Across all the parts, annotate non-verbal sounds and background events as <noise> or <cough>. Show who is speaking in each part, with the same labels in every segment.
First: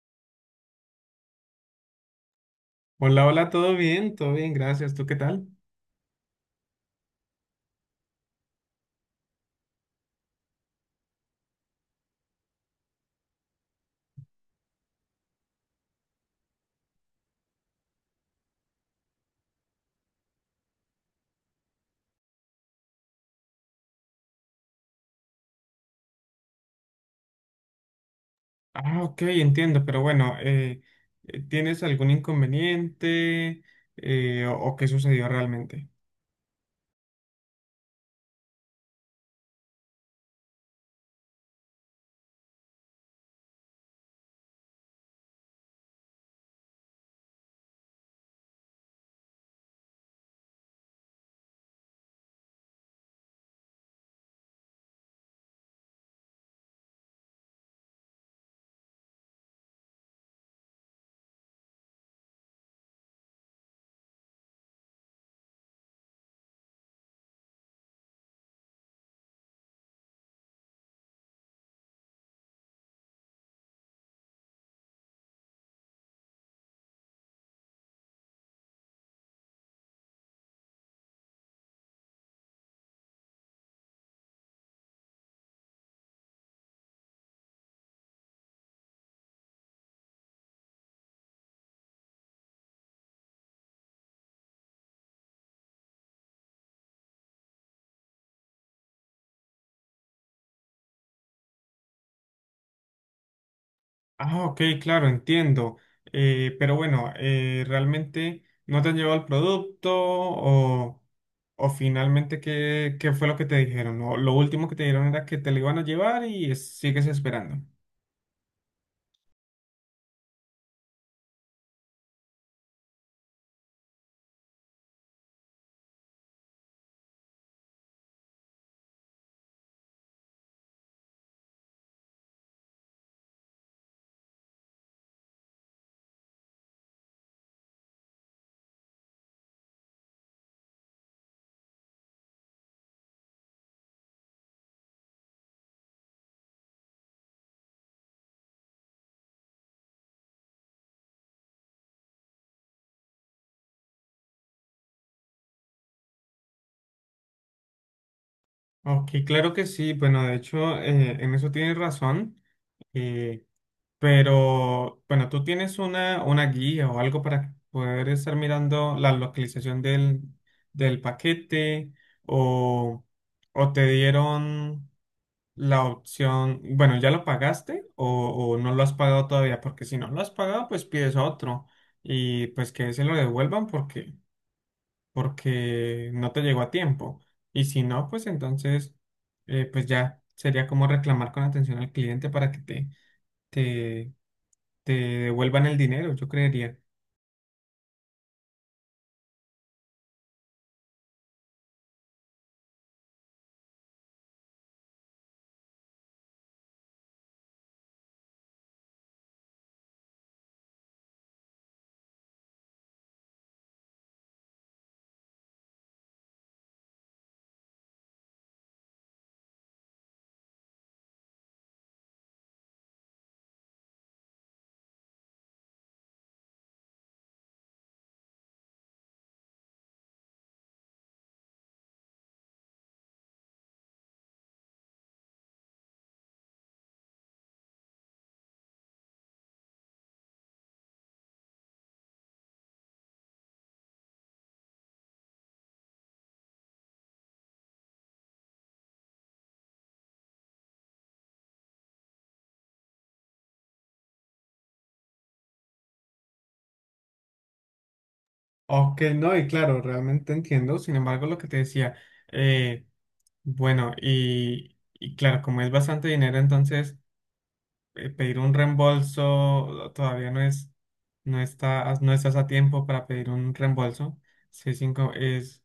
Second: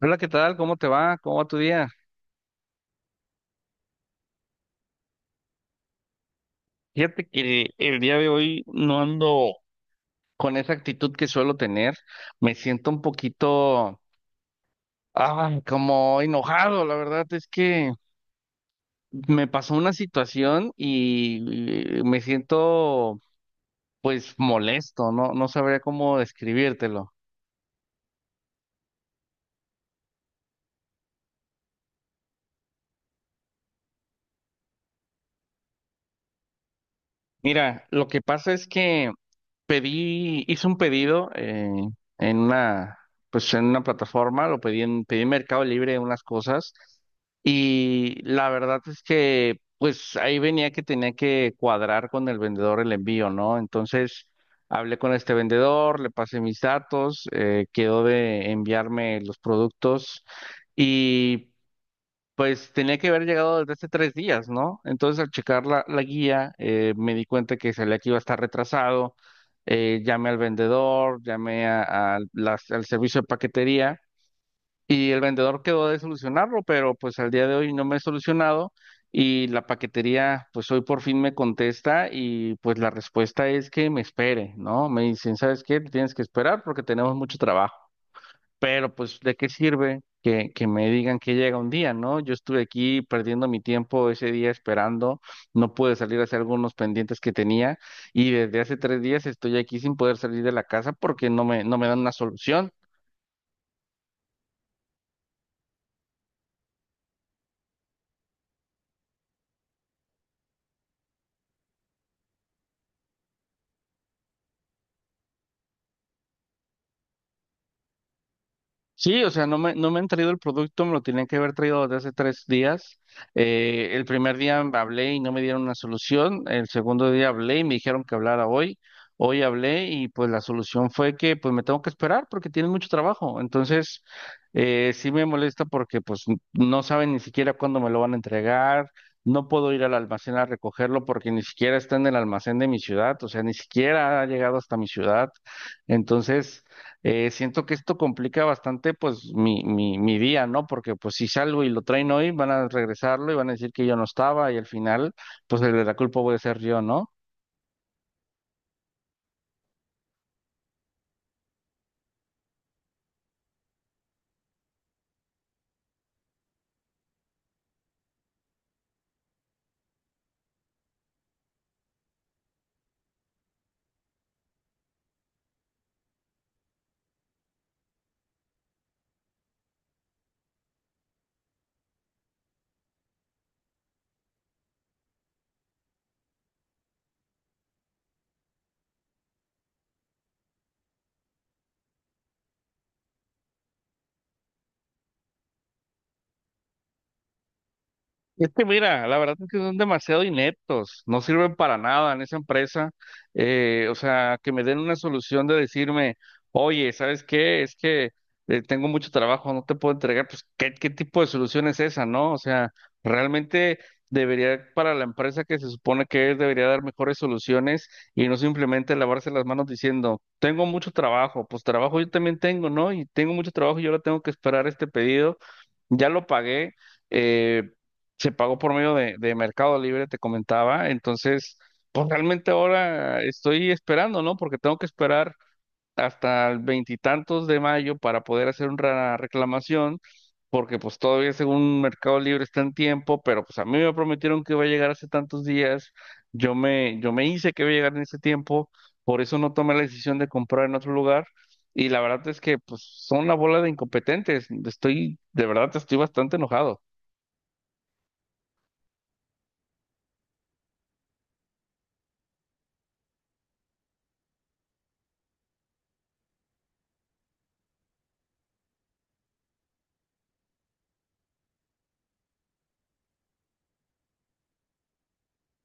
Speaker 1: Hola, ¿qué tal? ¿Cómo te va? ¿Cómo va tu día?
Speaker 2: Hola, hola, ¿todo bien? Todo bien, gracias. ¿Tú qué tal?
Speaker 1: Fíjate que el día de hoy no ando con esa actitud que suelo tener. Me siento un poquito, ah, como enojado. La verdad es que me pasó una situación y me siento, pues, molesto. No, no sabría cómo describírtelo.
Speaker 2: Ah, ok, entiendo, pero bueno, ¿tienes algún inconveniente o qué sucedió realmente?
Speaker 1: Mira, lo que pasa es que hice un pedido en una, pues en una plataforma, pedí en Mercado Libre unas cosas y la verdad es que pues ahí venía que tenía que cuadrar con el vendedor el envío, ¿no? Entonces hablé con este vendedor, le pasé mis datos, quedó de enviarme los productos y... Pues tenía que haber llegado desde hace 3 días, ¿no? Entonces al checar la guía me di cuenta que salía que iba a estar retrasado. Llamé al vendedor, llamé a las- al servicio de paquetería y el vendedor quedó de solucionarlo, pero pues al día de hoy no me he solucionado y la paquetería pues hoy por fin me contesta y pues la respuesta es que me espere, ¿no? Me dicen, ¿sabes qué? Tienes que esperar porque tenemos mucho trabajo. Pero pues, ¿de qué sirve que me digan que llega un día, ¿no? Yo estuve aquí perdiendo mi tiempo ese día esperando, no pude salir a hacer algunos pendientes que tenía y desde hace 3 días estoy aquí sin poder salir de la casa porque no me dan una solución.
Speaker 2: Ah, ok, claro, entiendo. Pero bueno, ¿realmente no te han llevado el producto o finalmente qué fue lo que te dijeron? O lo último que te dijeron era que te lo iban a llevar y sigues esperando.
Speaker 1: Sí, o sea, no me han traído el producto, me lo tenían que haber traído desde hace 3 días. El primer día hablé y no me dieron una solución. El segundo día hablé y me dijeron que hablara hoy. Hoy hablé y pues la solución fue que pues me tengo que esperar porque tienen mucho trabajo. Entonces, sí me molesta porque pues no saben ni siquiera cuándo me lo van a entregar. No puedo ir al almacén a recogerlo porque ni siquiera está en el almacén de mi ciudad, o sea, ni siquiera ha llegado hasta mi ciudad. Entonces siento que esto complica bastante pues mi día, ¿no? Porque pues si salgo y lo traen hoy, van a regresarlo y van a decir que yo no estaba y al final pues el de la culpa voy a ser yo, ¿no?
Speaker 2: Ok, claro que sí. Bueno, de hecho, en eso tienes razón. Eh, Pero bueno, tú tienes una guía o algo para poder estar mirando la localización del paquete o, o te dieron la opción, bueno, ¿ya lo pagaste o no lo has pagado todavía? Porque si no lo has pagado, pues pides otro y pues que se lo devuelvan porque no te llegó a tiempo. Y si no, pues entonces, pues ya sería como reclamar con atención al cliente para que te, te devuelvan el dinero, yo creería.
Speaker 1: Es que mira, la verdad es que son demasiado ineptos, no sirven para nada en esa empresa. O sea, que me den una solución de decirme, oye, ¿sabes qué? Es que tengo mucho trabajo, no te puedo entregar. Pues, ¿qué, qué tipo de solución es esa, no? O sea, realmente debería, para la empresa que se supone que es, debería dar mejores soluciones y no simplemente lavarse las manos diciendo, tengo mucho trabajo, pues trabajo yo también tengo, ¿no? Y tengo mucho trabajo y ahora tengo que esperar este pedido, ya lo pagué. eh, se pagó por medio de Mercado Libre, te comentaba. Entonces, pues realmente ahora estoy esperando, ¿no? Porque tengo que esperar hasta el veintitantos de mayo para poder hacer una reclamación, porque pues todavía según Mercado Libre está en tiempo, pero pues a mí me prometieron que iba a llegar hace tantos días. Yo me hice que iba a llegar en ese tiempo, por eso no tomé la decisión de comprar en otro lugar. Y la verdad es que pues son una bola de incompetentes. Estoy, de verdad, estoy bastante enojado.
Speaker 2: Ok, no, y claro, realmente entiendo. Sin embargo, lo que te decía, eh, bueno, y claro, como es bastante dinero, entonces pedir un reembolso todavía no es, no está, no estás a tiempo para pedir un reembolso. Sí, es, es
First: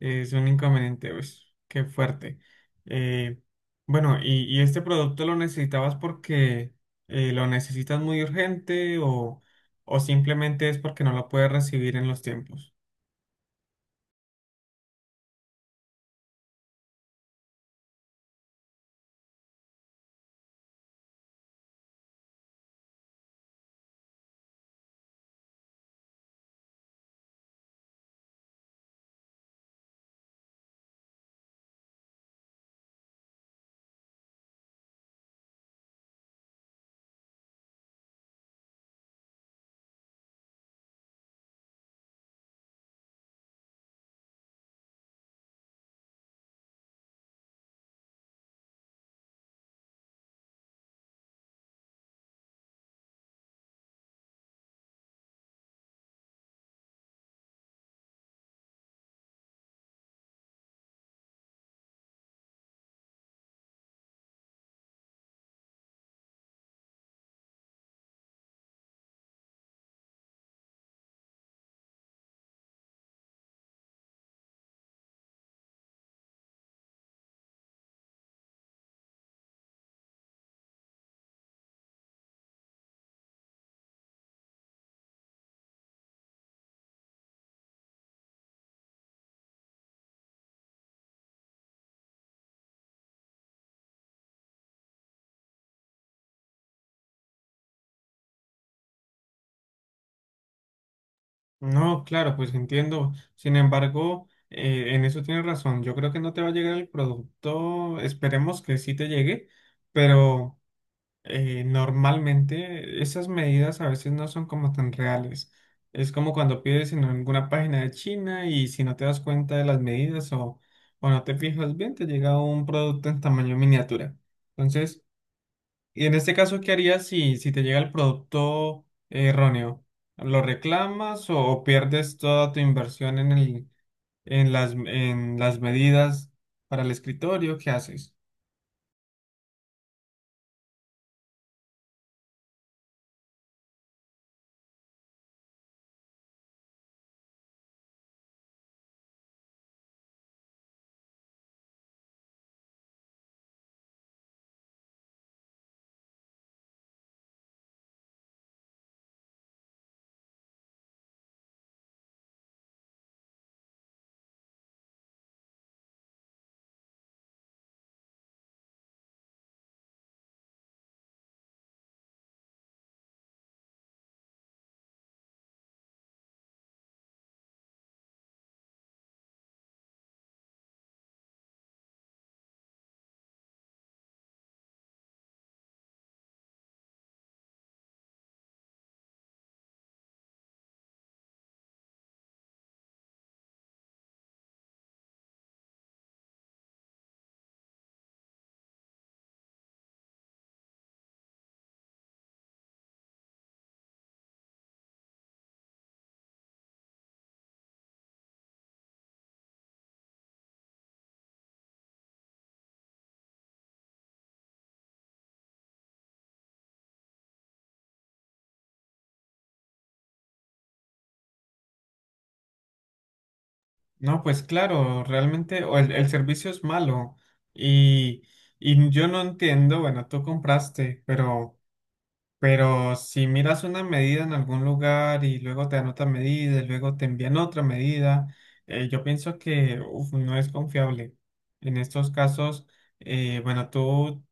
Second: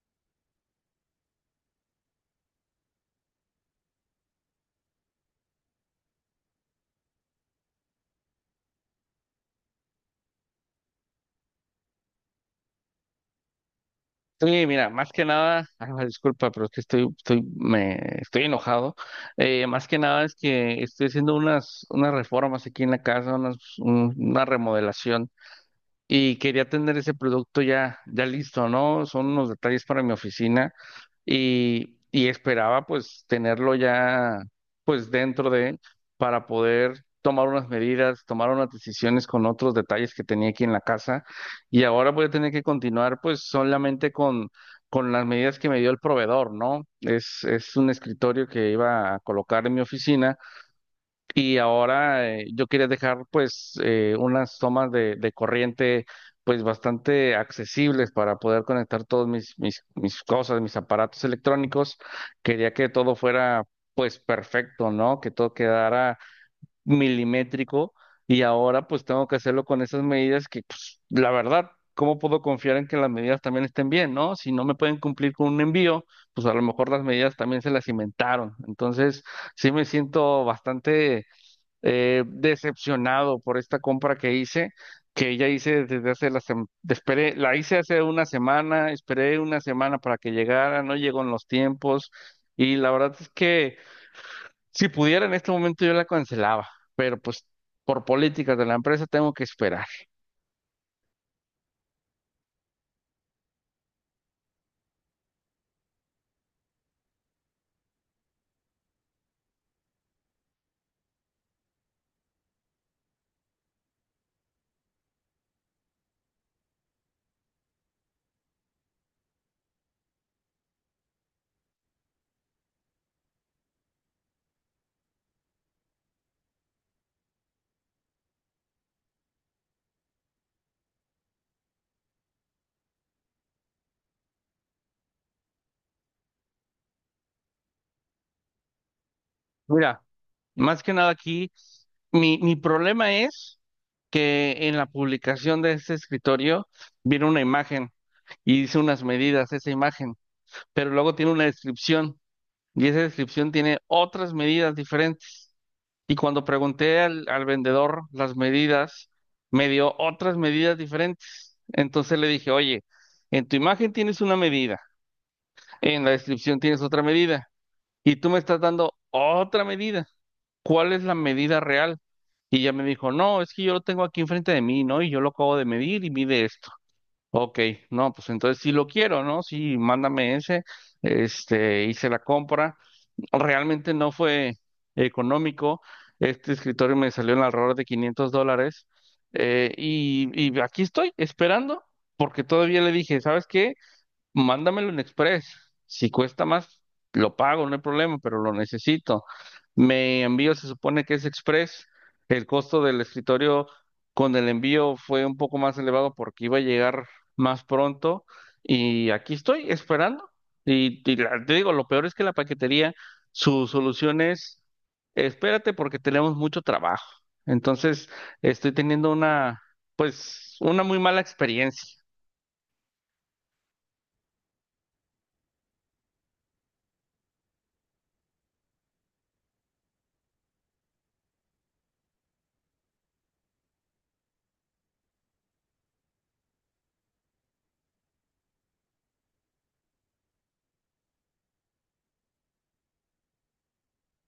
Speaker 2: es un inconveniente, pues, qué fuerte. Eh, bueno, y este producto lo necesitabas porque lo necesitas muy urgente o simplemente es porque no lo puedes recibir en los tiempos?
Speaker 1: Sí, mira, más que nada, <laughs> ay, disculpa, pero es que estoy enojado. Más que nada es que estoy haciendo unas, unas reformas aquí en la casa, una remodelación y quería tener ese producto ya, ya listo, ¿no? Son unos detalles para mi oficina y esperaba pues tenerlo ya pues dentro de él para poder tomar unas medidas, tomar unas decisiones con otros detalles que tenía aquí en la casa y ahora voy a tener que continuar pues solamente con las medidas que me dio el proveedor, ¿no? Es un escritorio que iba a colocar en mi oficina y ahora yo quería dejar pues unas tomas de corriente pues bastante accesibles para poder conectar todos mis, mis, mis cosas, mis aparatos electrónicos. Quería que todo fuera pues perfecto, ¿no? Que todo quedara milimétrico y ahora pues tengo que hacerlo con esas medidas que pues la verdad, ¿cómo puedo confiar en que las medidas también estén bien, ¿no? Si no me pueden cumplir con un envío, pues a lo mejor las medidas también se las inventaron. Entonces sí me siento bastante decepcionado por esta compra que hice, que ya hice desde hace esperé, la hice hace una semana, esperé una semana para que llegara, no llegó en los tiempos y la verdad es que si pudiera en este momento yo la cancelaba, pero pues por políticas de la empresa tengo que esperar.
Speaker 2: No, claro, pues entiendo. Sin embargo, en eso tienes razón. Yo creo que no te va a llegar el producto. Esperemos que sí te llegue, pero normalmente esas medidas a veces no son como tan reales. Es como cuando pides en alguna página de China y si no te das cuenta de las medidas o no te fijas bien, te llega un producto en tamaño miniatura. Entonces, y en este caso, ¿qué harías si te llega el producto erróneo? ¿Lo reclamas o pierdes toda tu inversión en las medidas para el escritorio? ¿Qué haces?
Speaker 1: Mira, más que nada aquí, mi problema es que en la publicación de este escritorio viene una imagen y dice unas medidas esa imagen, pero luego tiene una descripción. Y esa descripción tiene otras medidas diferentes. Y cuando pregunté al vendedor las medidas, me dio otras medidas diferentes. Entonces le dije, oye, en tu imagen tienes una medida, en la descripción tienes otra medida, y tú me estás dando otra medida. ¿Cuál es la medida real? Y ya me dijo, no, es que yo lo tengo aquí enfrente de mí, ¿no? Y yo lo acabo de medir y mide esto. Ok, no, pues entonces sí lo quiero, ¿no? Sí, mándame ese, este, hice la compra realmente no fue económico. Este escritorio me salió en alrededor de $500 y aquí estoy esperando porque todavía le dije, ¿sabes qué? Mándamelo en Express. Si cuesta más, lo pago, no hay problema, pero lo necesito. Me envío, se supone que es Express. El costo del escritorio con el envío fue un poco más elevado porque iba a llegar más pronto. Y aquí estoy esperando. Te digo, lo peor es que la paquetería, su solución es, espérate porque tenemos mucho trabajo. Entonces, estoy teniendo una, pues, una muy mala experiencia.
Speaker 2: No, pues claro, realmente o el servicio es malo y, y yo no entiendo, bueno, tú compraste, pero si miras una medida en algún lugar y luego te dan otra medida, y luego te envían otra medida, yo pienso que uf, no es confiable. En estos casos, bueno, tú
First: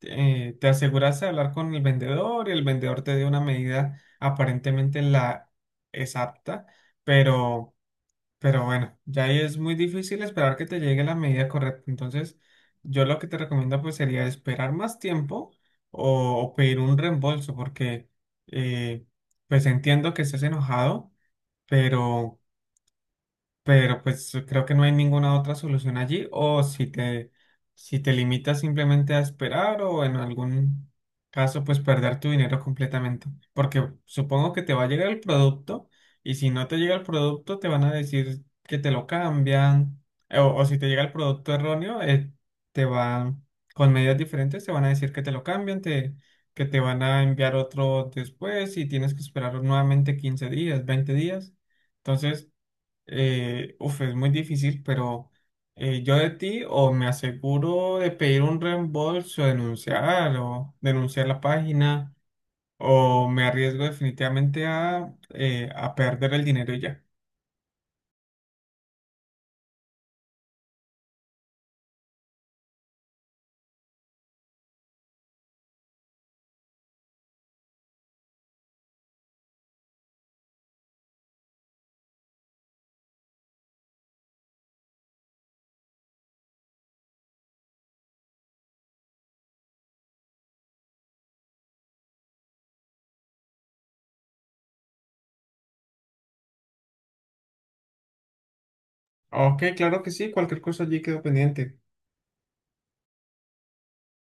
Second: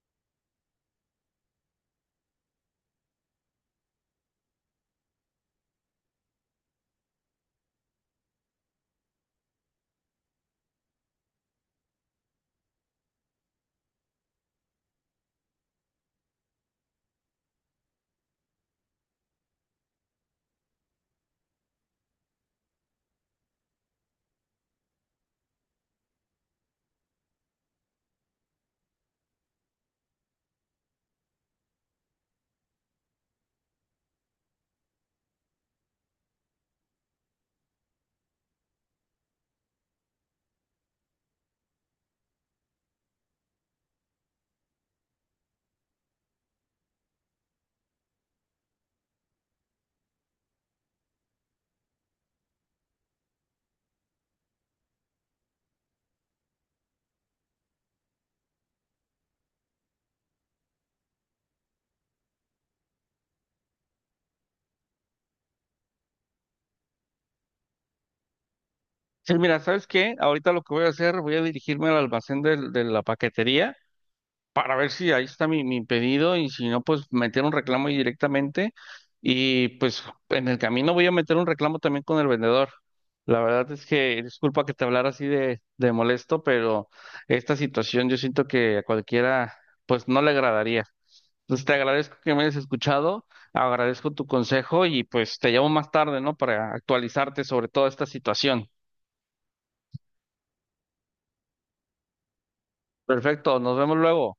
Speaker 2: eh, te aseguras de hablar con el vendedor y el vendedor te dio una medida aparentemente la exacta, pero... Pero bueno, ya ahí es muy difícil esperar que te llegue la medida correcta. Entonces, yo lo que te recomiendo pues sería esperar más tiempo o pedir un reembolso porque eh, pues entiendo que estés enojado, pero pero pues creo que no hay ninguna otra solución allí, o si si te limitas simplemente a esperar o en algún caso pues perder tu dinero completamente, porque supongo que te va a llegar el producto y si no te llega el producto te van a decir que te lo cambian, o si te llega el producto erróneo, te van, con medidas diferentes te van a decir que te lo cambian, que te van a enviar otro después y tienes que esperar nuevamente 15 días, 20 días. Entonces, uf, es muy difícil, pero yo de ti o me aseguro de pedir un reembolso, denunciar o denunciar la página, o me arriesgo definitivamente a perder el dinero y ya.
Speaker 1: Sí, mira, ¿sabes qué? Ahorita lo que voy a hacer, voy a dirigirme al almacén de la paquetería para ver si ahí está mi, mi pedido y si no, pues meter un reclamo ahí directamente y pues en el camino voy a meter un reclamo también con el vendedor. La verdad es que, disculpa que te hablara así de molesto, pero esta situación yo siento que a cualquiera pues no le agradaría. Entonces te agradezco que me hayas escuchado, agradezco tu consejo y pues te llamo más tarde, ¿no? Para actualizarte sobre toda esta situación.
Speaker 2: Ok, claro que sí, cualquier cosa allí quedo pendiente.
Speaker 1: Perfecto, nos vemos luego.